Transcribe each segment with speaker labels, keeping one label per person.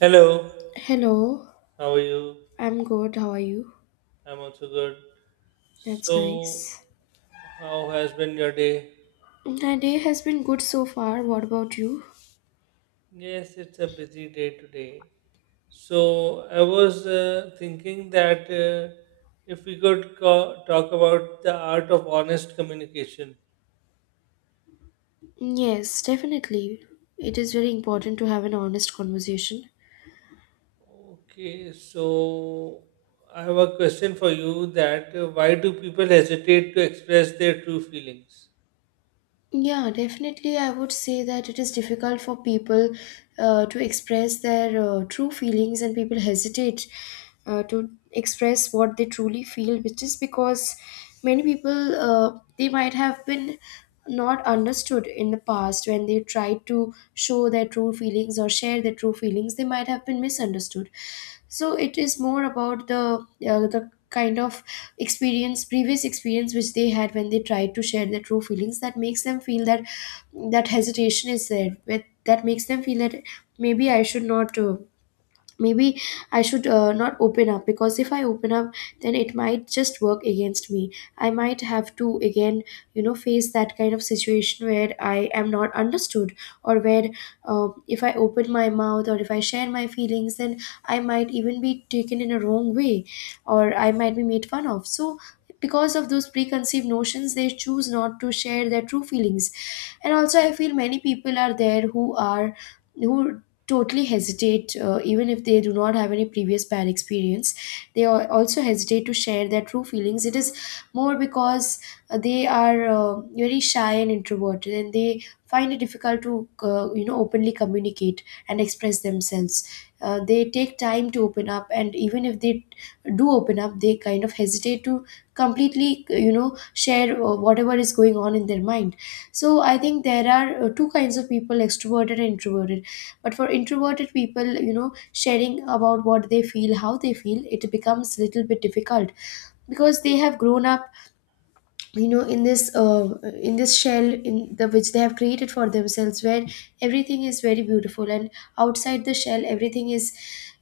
Speaker 1: Hello,
Speaker 2: Hello,
Speaker 1: how are you?
Speaker 2: I'm good. How are you?
Speaker 1: I'm also good.
Speaker 2: That's
Speaker 1: So,
Speaker 2: nice.
Speaker 1: how has been your day?
Speaker 2: My day has been good so far. What about you?
Speaker 1: Yes, it's a busy day today. So, I was thinking that if we could talk about the art of honest communication.
Speaker 2: Yes, definitely. It is very important to have an honest conversation.
Speaker 1: Okay, so I have a question for you that why do people hesitate to express their true feelings?
Speaker 2: Yeah, definitely. I would say that it is difficult for people to express their true feelings, and people hesitate to express what they truly feel, which is because many people they might have been not understood in the past when they tried to show their true feelings or share their true feelings. They might have been misunderstood, so it is more about the the kind of experience previous experience which they had when they tried to share their true feelings that makes them feel that that hesitation is there with- that makes them feel that maybe I should not maybe I should not open up, because if I open up then it might just work against me. I might have to again, you know, face that kind of situation where I am not understood, or where, if I open my mouth or if I share my feelings, then I might even be taken in a wrong way, or I might be made fun of. So because of those preconceived notions, they choose not to share their true feelings. And also I feel many people are there who are who totally hesitate, even if they do not have any previous bad experience. They also hesitate to share their true feelings. It is more because they are very shy and introverted, and they find it difficult to, you know, openly communicate and express themselves. They take time to open up, and even if they do open up, they kind of hesitate to completely, you know, share whatever is going on in their mind. So I think there are two kinds of people, extroverted and introverted, but for introverted people, you know, sharing about what they feel, how they feel, it becomes a little bit difficult, because they have grown up, you know, in this in this shell in the which they have created for themselves, where everything is very beautiful, and outside the shell everything is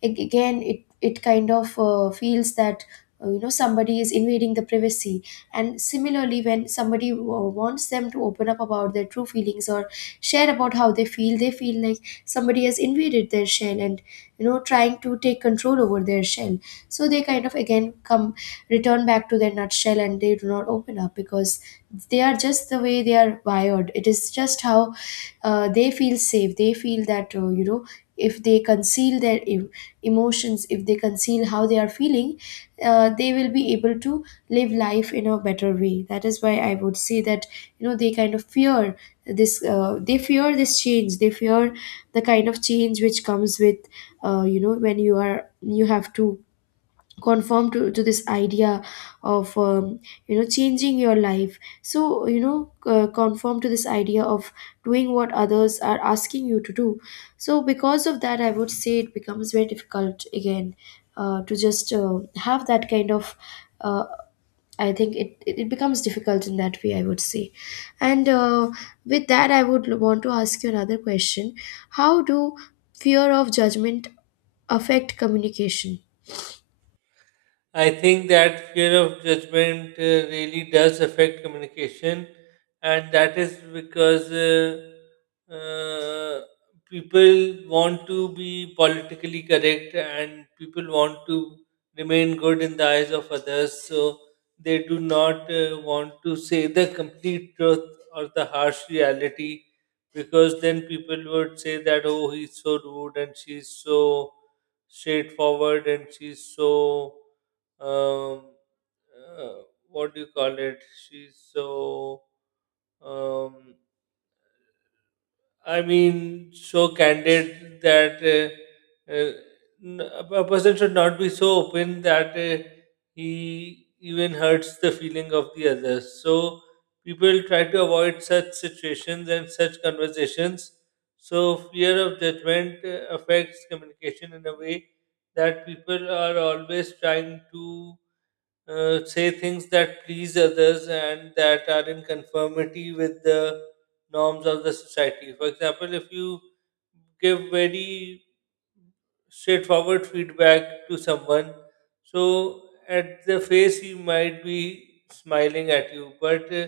Speaker 2: again. It kind of feels that, you know, somebody is invading the privacy. And similarly, when somebody wants them to open up about their true feelings or share about how they feel, they feel like somebody has invaded their shell and, you know, trying to take control over their shell. So they kind of again come return back to their nutshell, and they do not open up because they are just the way they are wired. It is just how, they feel safe. They feel that, you know, if they conceal their emotions, if they conceal how they are feeling, they will be able to live life in a better way. That is why I would say that, you know, they kind of fear this, they fear this change. They fear the kind of change which comes with, you know, when you are you have to conform to this idea of you know, changing your life. So, you know, conform to this idea of doing what others are asking you to do. So, because of that, I would say it becomes very difficult again to just have that kind of uh, I think it becomes difficult in that way, I would say. And with that, I would want to ask you another question. How do fear of judgment affect communication?
Speaker 1: I think that fear of judgment really does affect communication, and that is because uh, people want to be politically correct and people want to remain good in the eyes of others, so they do not want to say the complete truth or the harsh reality because then people would say that, oh, he's so rude and she's so straightforward and she's so um, uh, what do you call it? She's so, um, I mean, so candid that uh, uh, a person should not be so open that he even hurts the feeling of the others. So people try to avoid such situations and such conversations. So fear of judgment affects communication in a way that people are always trying to say things that please others and that are in conformity with the norms of the society. For example, if you give very straightforward feedback to someone. So at the face, he might be smiling at you, but uh,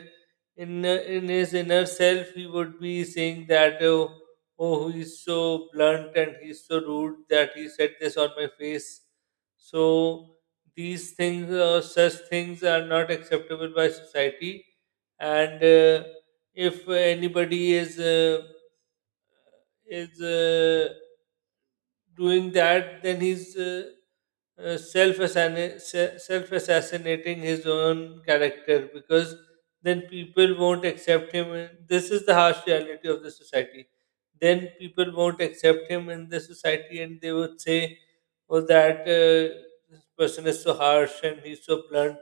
Speaker 1: in uh, in his inner self, he would be saying that, "Oh, oh, he's so blunt and he's so rude that he said this on my face." So these things, such things, are not acceptable by society, and if anybody is is uh, doing that, then he's self assassinating his own character because then people won't accept him. This is the harsh reality of the society. Then people won't accept him in the society, and they would say, "Oh, that this person is so harsh and he's so blunt.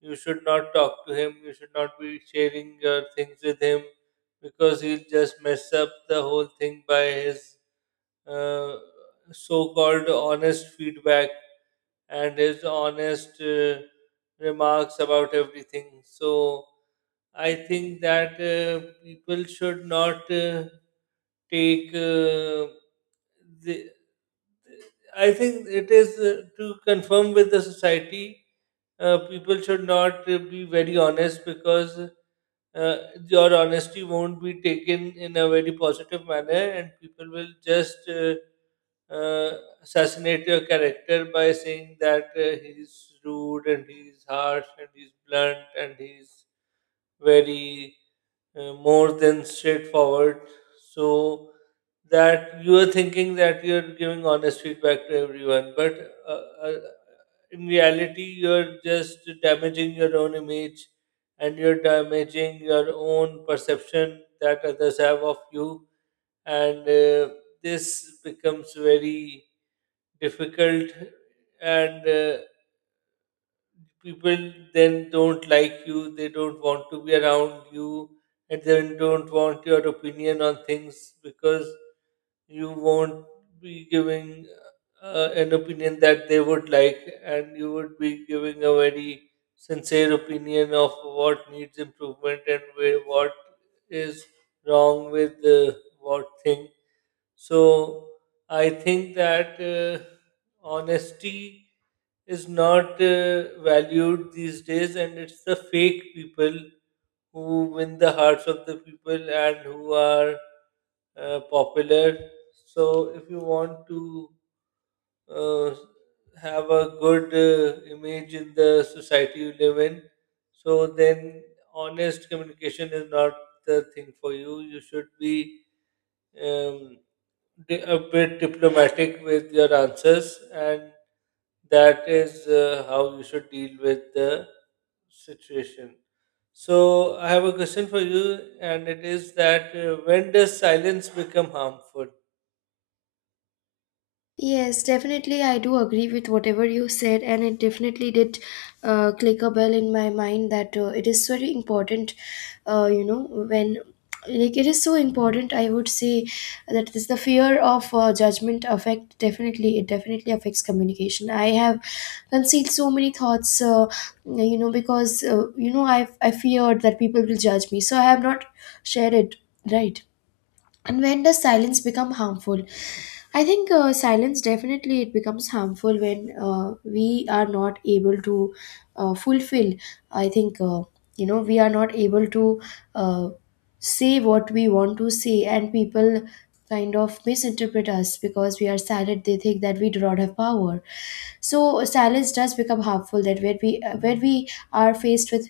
Speaker 1: You should not talk to him. You should not be sharing your things with him because he'll just mess up the whole thing by his uh, so-called honest feedback and his honest remarks about everything. So I think that people should not take. Uh, the, I think it is to confirm with the society. People should not be very honest because uh, your honesty won't be taken in a very positive manner, and people will just. uh, assassinate your character by saying that he's rude and he's harsh and he's blunt and he's very more than straightforward. So that you are thinking that you're giving honest feedback to everyone, but uh, uh, in reality, you're just damaging your own image and you're damaging your own perception that others have of you. And this becomes very difficult and people then don't like you, they don't want to be around you and then don't want your opinion on things because you won't be giving an opinion that they would like and you would be giving a very sincere opinion of what needs improvement and where, what is wrong with what thing. So I think that honesty is not valued these days, and it's the fake people who win the hearts of the people and who are popular. So if you want to uh, have a good image in the society you live in, so then honest communication is not the thing for you. You should be um, a bit diplomatic with your answers, and that is how you should deal with the situation. So, I have a question for you, and it is that when does silence become harmful?
Speaker 2: Yes, definitely. I do agree with whatever you said, and it definitely did click a bell in my mind that, it is very important, you know, when, like, it is so important, I would say. That is the fear of judgment affect. Definitely it definitely affects communication. I have concealed so many thoughts, you know, because, you know, I feared that people will judge me, so I have not shared it. Right. And when does silence become harmful? I think, silence definitely it becomes harmful when, we are not able to fulfill. I think, you know, we are not able to uh, say what we want to say, and people kind of misinterpret us because we are silent. They think that we do not have power. So silence does become harmful, that where we are faced with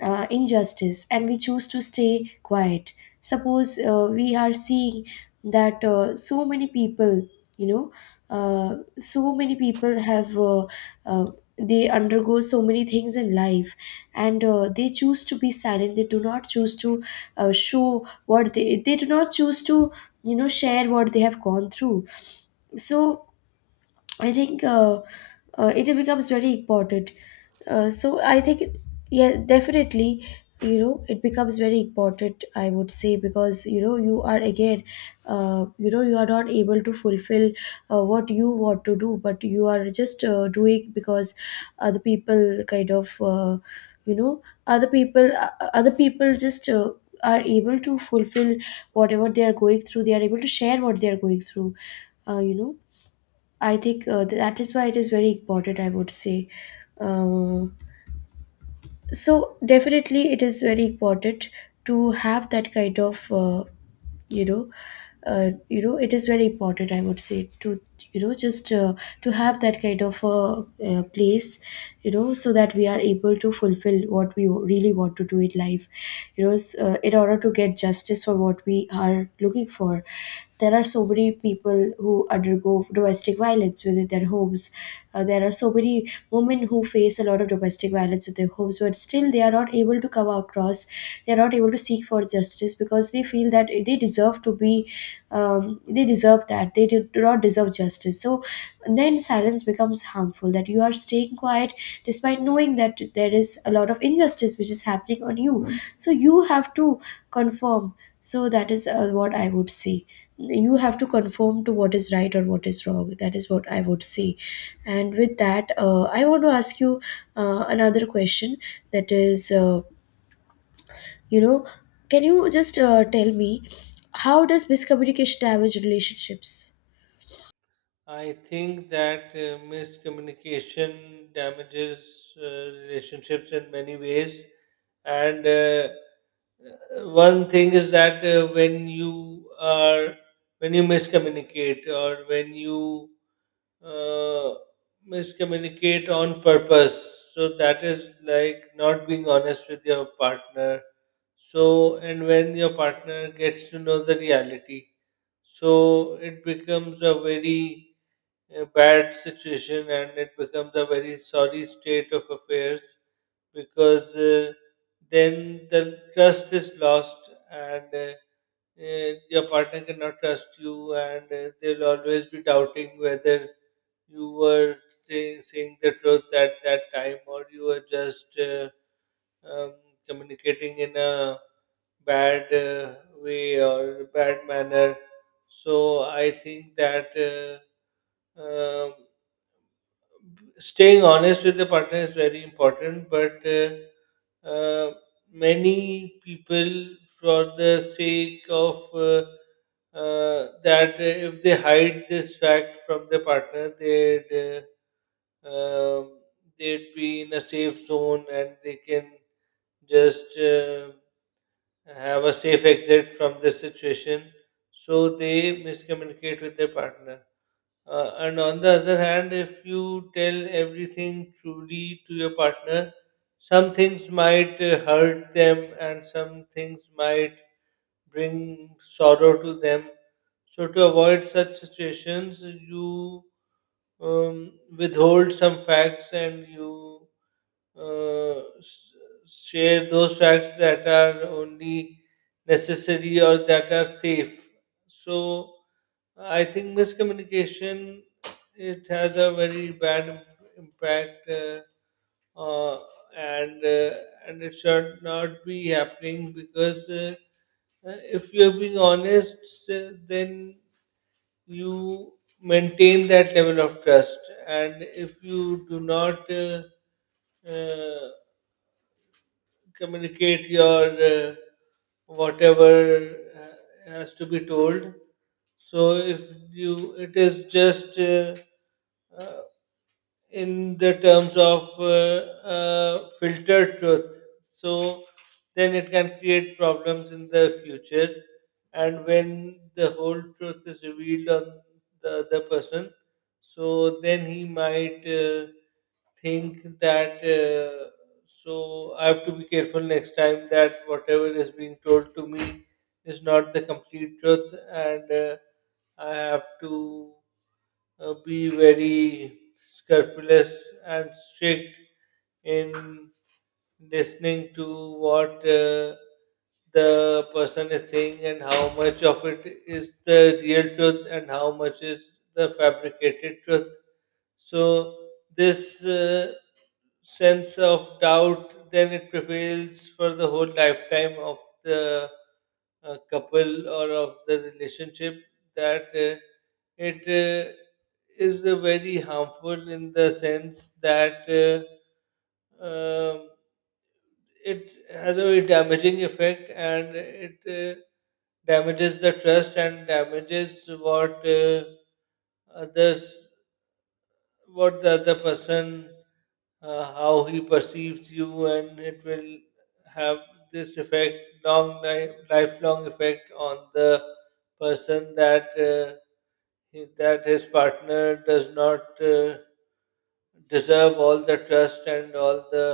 Speaker 2: injustice and we choose to stay quiet. Suppose, we are seeing that, so many people, you know, so many people have uh, they undergo so many things in life, and, they choose to be silent. They do not choose to show what they do not choose to, you know, share what they have gone through. So I think, it becomes very important. Uh, so I think, it- yeah, definitely, you know, it becomes very important, I would say. Because, you know, you are again, you know, you are not able to fulfill what you want to do, but you are just doing because other people kind of, other people just are able to fulfill whatever they are going through. They are able to share what they are going through, you know. I think, that is why it is very important, I would say. Um, so definitely it is very important to have that kind of, you know, you know it is very important I would say to you know just to have that kind of a, place, you know, so that we are able to fulfill what we really want to do in life, you know, in order to get justice for what we are looking for. There are so many people who undergo domestic violence within their homes. There are so many women who face a lot of domestic violence in their homes, but still they are not able to come across. They are not able to seek for justice because they feel that they deserve to be, they deserve that they do not deserve justice. So then silence becomes harmful, that you are staying quiet despite knowing that there is a lot of injustice which is happening on you. So you have to conform. So that is, what I would say. You have to conform to what is right or what is wrong. That is what I would say. And with that, I want to ask you another question. That is, you know, can you just, tell me, how does miscommunication damage relationships?
Speaker 1: I think that miscommunication damages relationships in many ways, and one thing is that when you are when you miscommunicate or when you uh, miscommunicate on purpose. So that is like not being honest with your partner. So, and when your partner gets to know the reality, so it becomes a very bad situation and it becomes a very sorry state of affairs because then the trust is lost and your partner cannot trust you and they'll always be doubting whether you were saying the truth at that time, or you were just um, communicating in a bad way or bad manner. So I think that um staying honest with the partner is very important, but uh, many people, for the sake of if they hide this fact from the partner, they'd um, they'd be in a safe zone and they can just have a safe exit from this situation. So they miscommunicate with their partner. And on the other hand, if you tell everything truly to your partner, some things might hurt them and some things might bring sorrow to them. So, to avoid such situations, you withhold some facts and you uh, s- share those facts that are only necessary or that are safe. So I think miscommunication, it has a very bad impact, uh, and uh, and it should not be happening because if you are being honest, then you maintain that level of trust, and if you do not uh, communicate your whatever has to be told, so if you it is just uh, in the terms of filtered truth. So then it can create problems in the future. And when the whole truth is revealed on the other person, so then he might think that. So I have to be careful next time that whatever is being told to me is not the complete truth, and I have to be very scrupulous and strict in listening to what the person is saying and how much of it is the real truth and how much is the fabricated truth. So, this sense of doubt, then it prevails for the whole lifetime of the a couple or of the relationship, that it is very harmful in the sense that um it has a very damaging effect and it damages the trust and damages what others, what the other person, how he perceives you, and it will have this effect long lifelong effect on the person, that that his partner does not uh, deserve all the trust and all the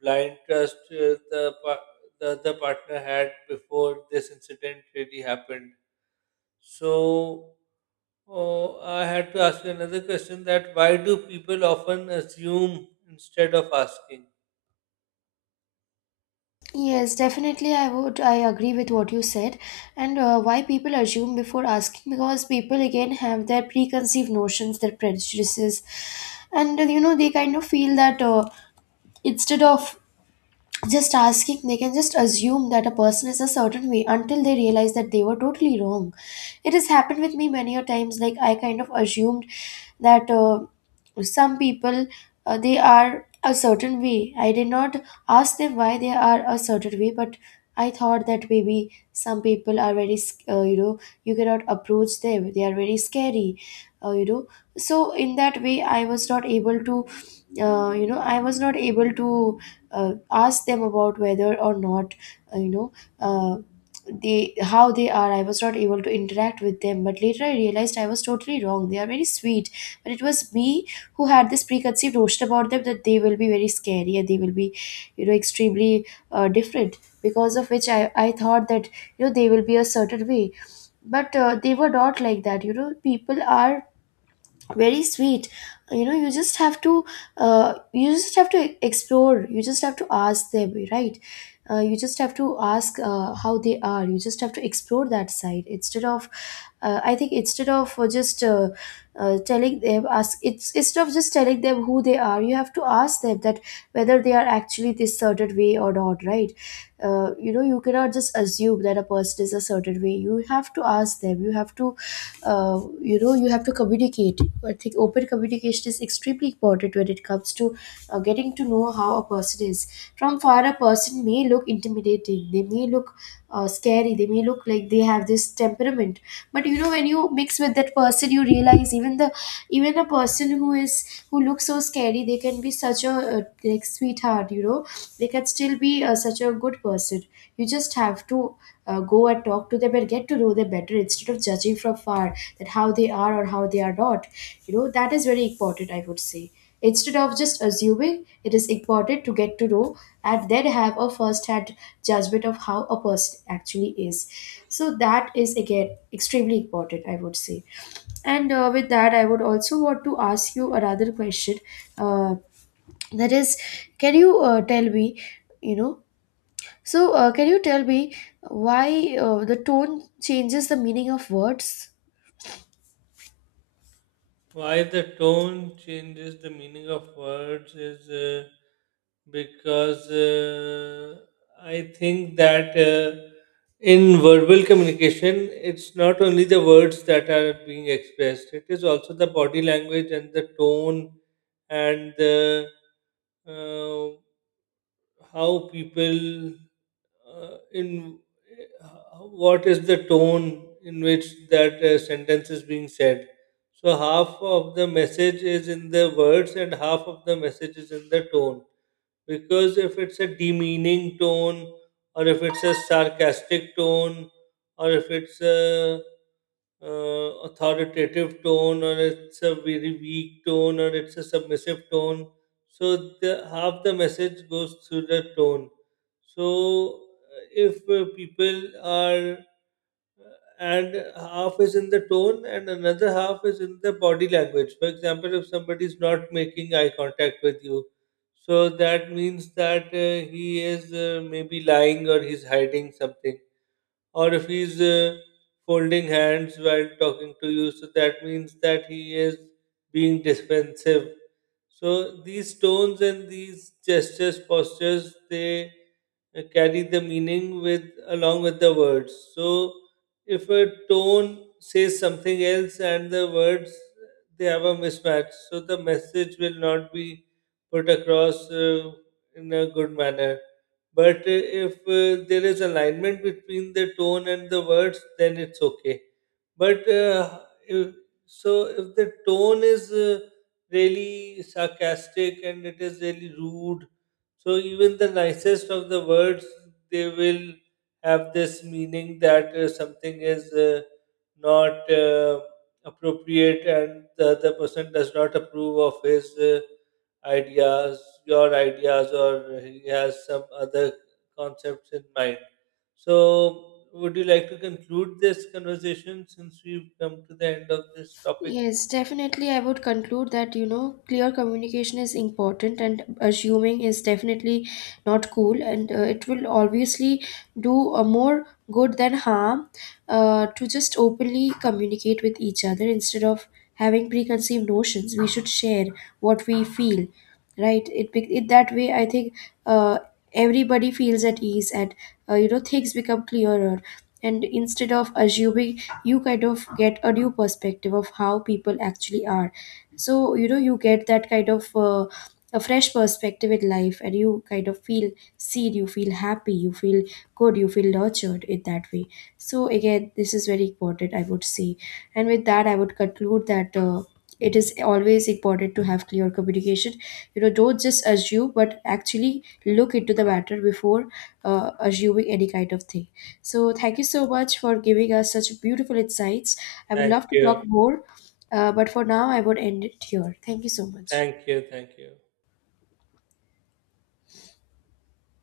Speaker 1: blind trust the other partner had before this incident really happened. So, oh, I had to ask you another question, that why do people often assume instead of asking?
Speaker 2: Yes, definitely. I would. I agree with what you said, and, why people assume before asking, because people again have their preconceived notions, their prejudices, and, you know, they kind of feel that, instead of just asking, they can just assume that a person is a certain way, until they realize that they were totally wrong. It has happened with me many a times. Like, I kind of assumed that, some people, they are a certain way. I did not ask them why they are a certain way, but I thought that maybe some people are very you know, you cannot approach them, they are very scary, you know. So in that way I was not able to, you know I was not able to ask them about whether or not, uh, you know uh, they how they are. I was not able to interact with them, but later I realized I was totally wrong. They are very sweet, but it was me who had this preconceived notion about them, that they will be very scary and they will be, you know, extremely different, because of which I thought that, you know, they will be a certain way. But, they were not like that. You know, people are very sweet. You know, you just have to, you just have to explore you just have to ask them, right? You just have to ask, how they are. You just have to explore that side, instead of, I think instead of just telling them ask it's instead of just telling them who they are, you have to ask them that whether they are actually this certain way or not, right? You know, you cannot just assume that a person is a certain way. You have to ask them, you have to, you know, you have to communicate. I think open communication is extremely important when it comes to, getting to know how a person is. From far, a person may look intimidating. They may look, scary. They may look like they have this temperament, but you know, when you mix with that person, you realize even a person who is who looks so scary, they can be such a, like, sweetheart, you know. They can still be, such a good person. You just have to, go and talk to them and get to know them better, instead of judging from far that how they are or how they are not. You know, that is very important, I would say. Instead of just assuming, it is important to get to know and then have a first hand judgment of how a person actually is. So that is again extremely important, I would say. And, with that, I would also want to ask you another question, uh, that is, can you, tell me, you know, can you tell me, why the tone changes the meaning of words?
Speaker 1: Why the tone changes the meaning of words is because I think that in verbal communication, it's not only the words that are being expressed, it is also the body language and the tone and the uh, how people in uh, what is the tone in which that sentence is being said. So half of the message is in the words and half of the message is in the tone, because if it's a demeaning tone, or if it's a sarcastic tone, or if it's a authoritative tone, or it's a very weak tone, or it's a submissive tone, so the half the message goes through the tone. So if people are, and half is in the tone and another half is in the body language. For example, if somebody is not making eye contact with you, so that means that he is maybe lying or he's hiding something, or if he's folding hands while talking to you, so that means that he is being defensive. So these tones and these gestures, postures, they carry the meaning with along with the words. So if a tone says something else and the words, they have a mismatch, so the message will not be put across in a good manner. But if there is alignment between the tone and the words, then it's okay. But if, so if the tone is really sarcastic and it is really rude. So even the nicest of the words, they will have this meaning that something is not appropriate and the other person does not approve of his ideas, your ideas, or he has some other concepts in mind. So, would you like to conclude this conversation since we've come to the end of this topic?
Speaker 2: Yes, definitely. I would conclude that, you know, clear communication is important, and assuming is definitely not cool, and, it will obviously do a more good than harm, to just openly communicate with each other instead of having preconceived notions. We should share what we feel. Right. It that way I think, uh, everybody feels at ease, and, you know, things become clearer, and instead of assuming, you kind of get a new perspective of how people actually are. So, you know, you get that kind of, a fresh perspective in life, and you kind of feel seen, you feel happy, you feel good, you feel nurtured in that way. So again, this is very important, I would say. And with that, I would conclude that, it is always important to have clear communication. You know, don't just assume, but actually look into the matter before, assuming any kind of thing. So thank you so much for giving us such beautiful insights. I would
Speaker 1: Thank
Speaker 2: love to
Speaker 1: you.
Speaker 2: talk more, but for now I would end it here. Thank you so much.
Speaker 1: Thank you. Thank you.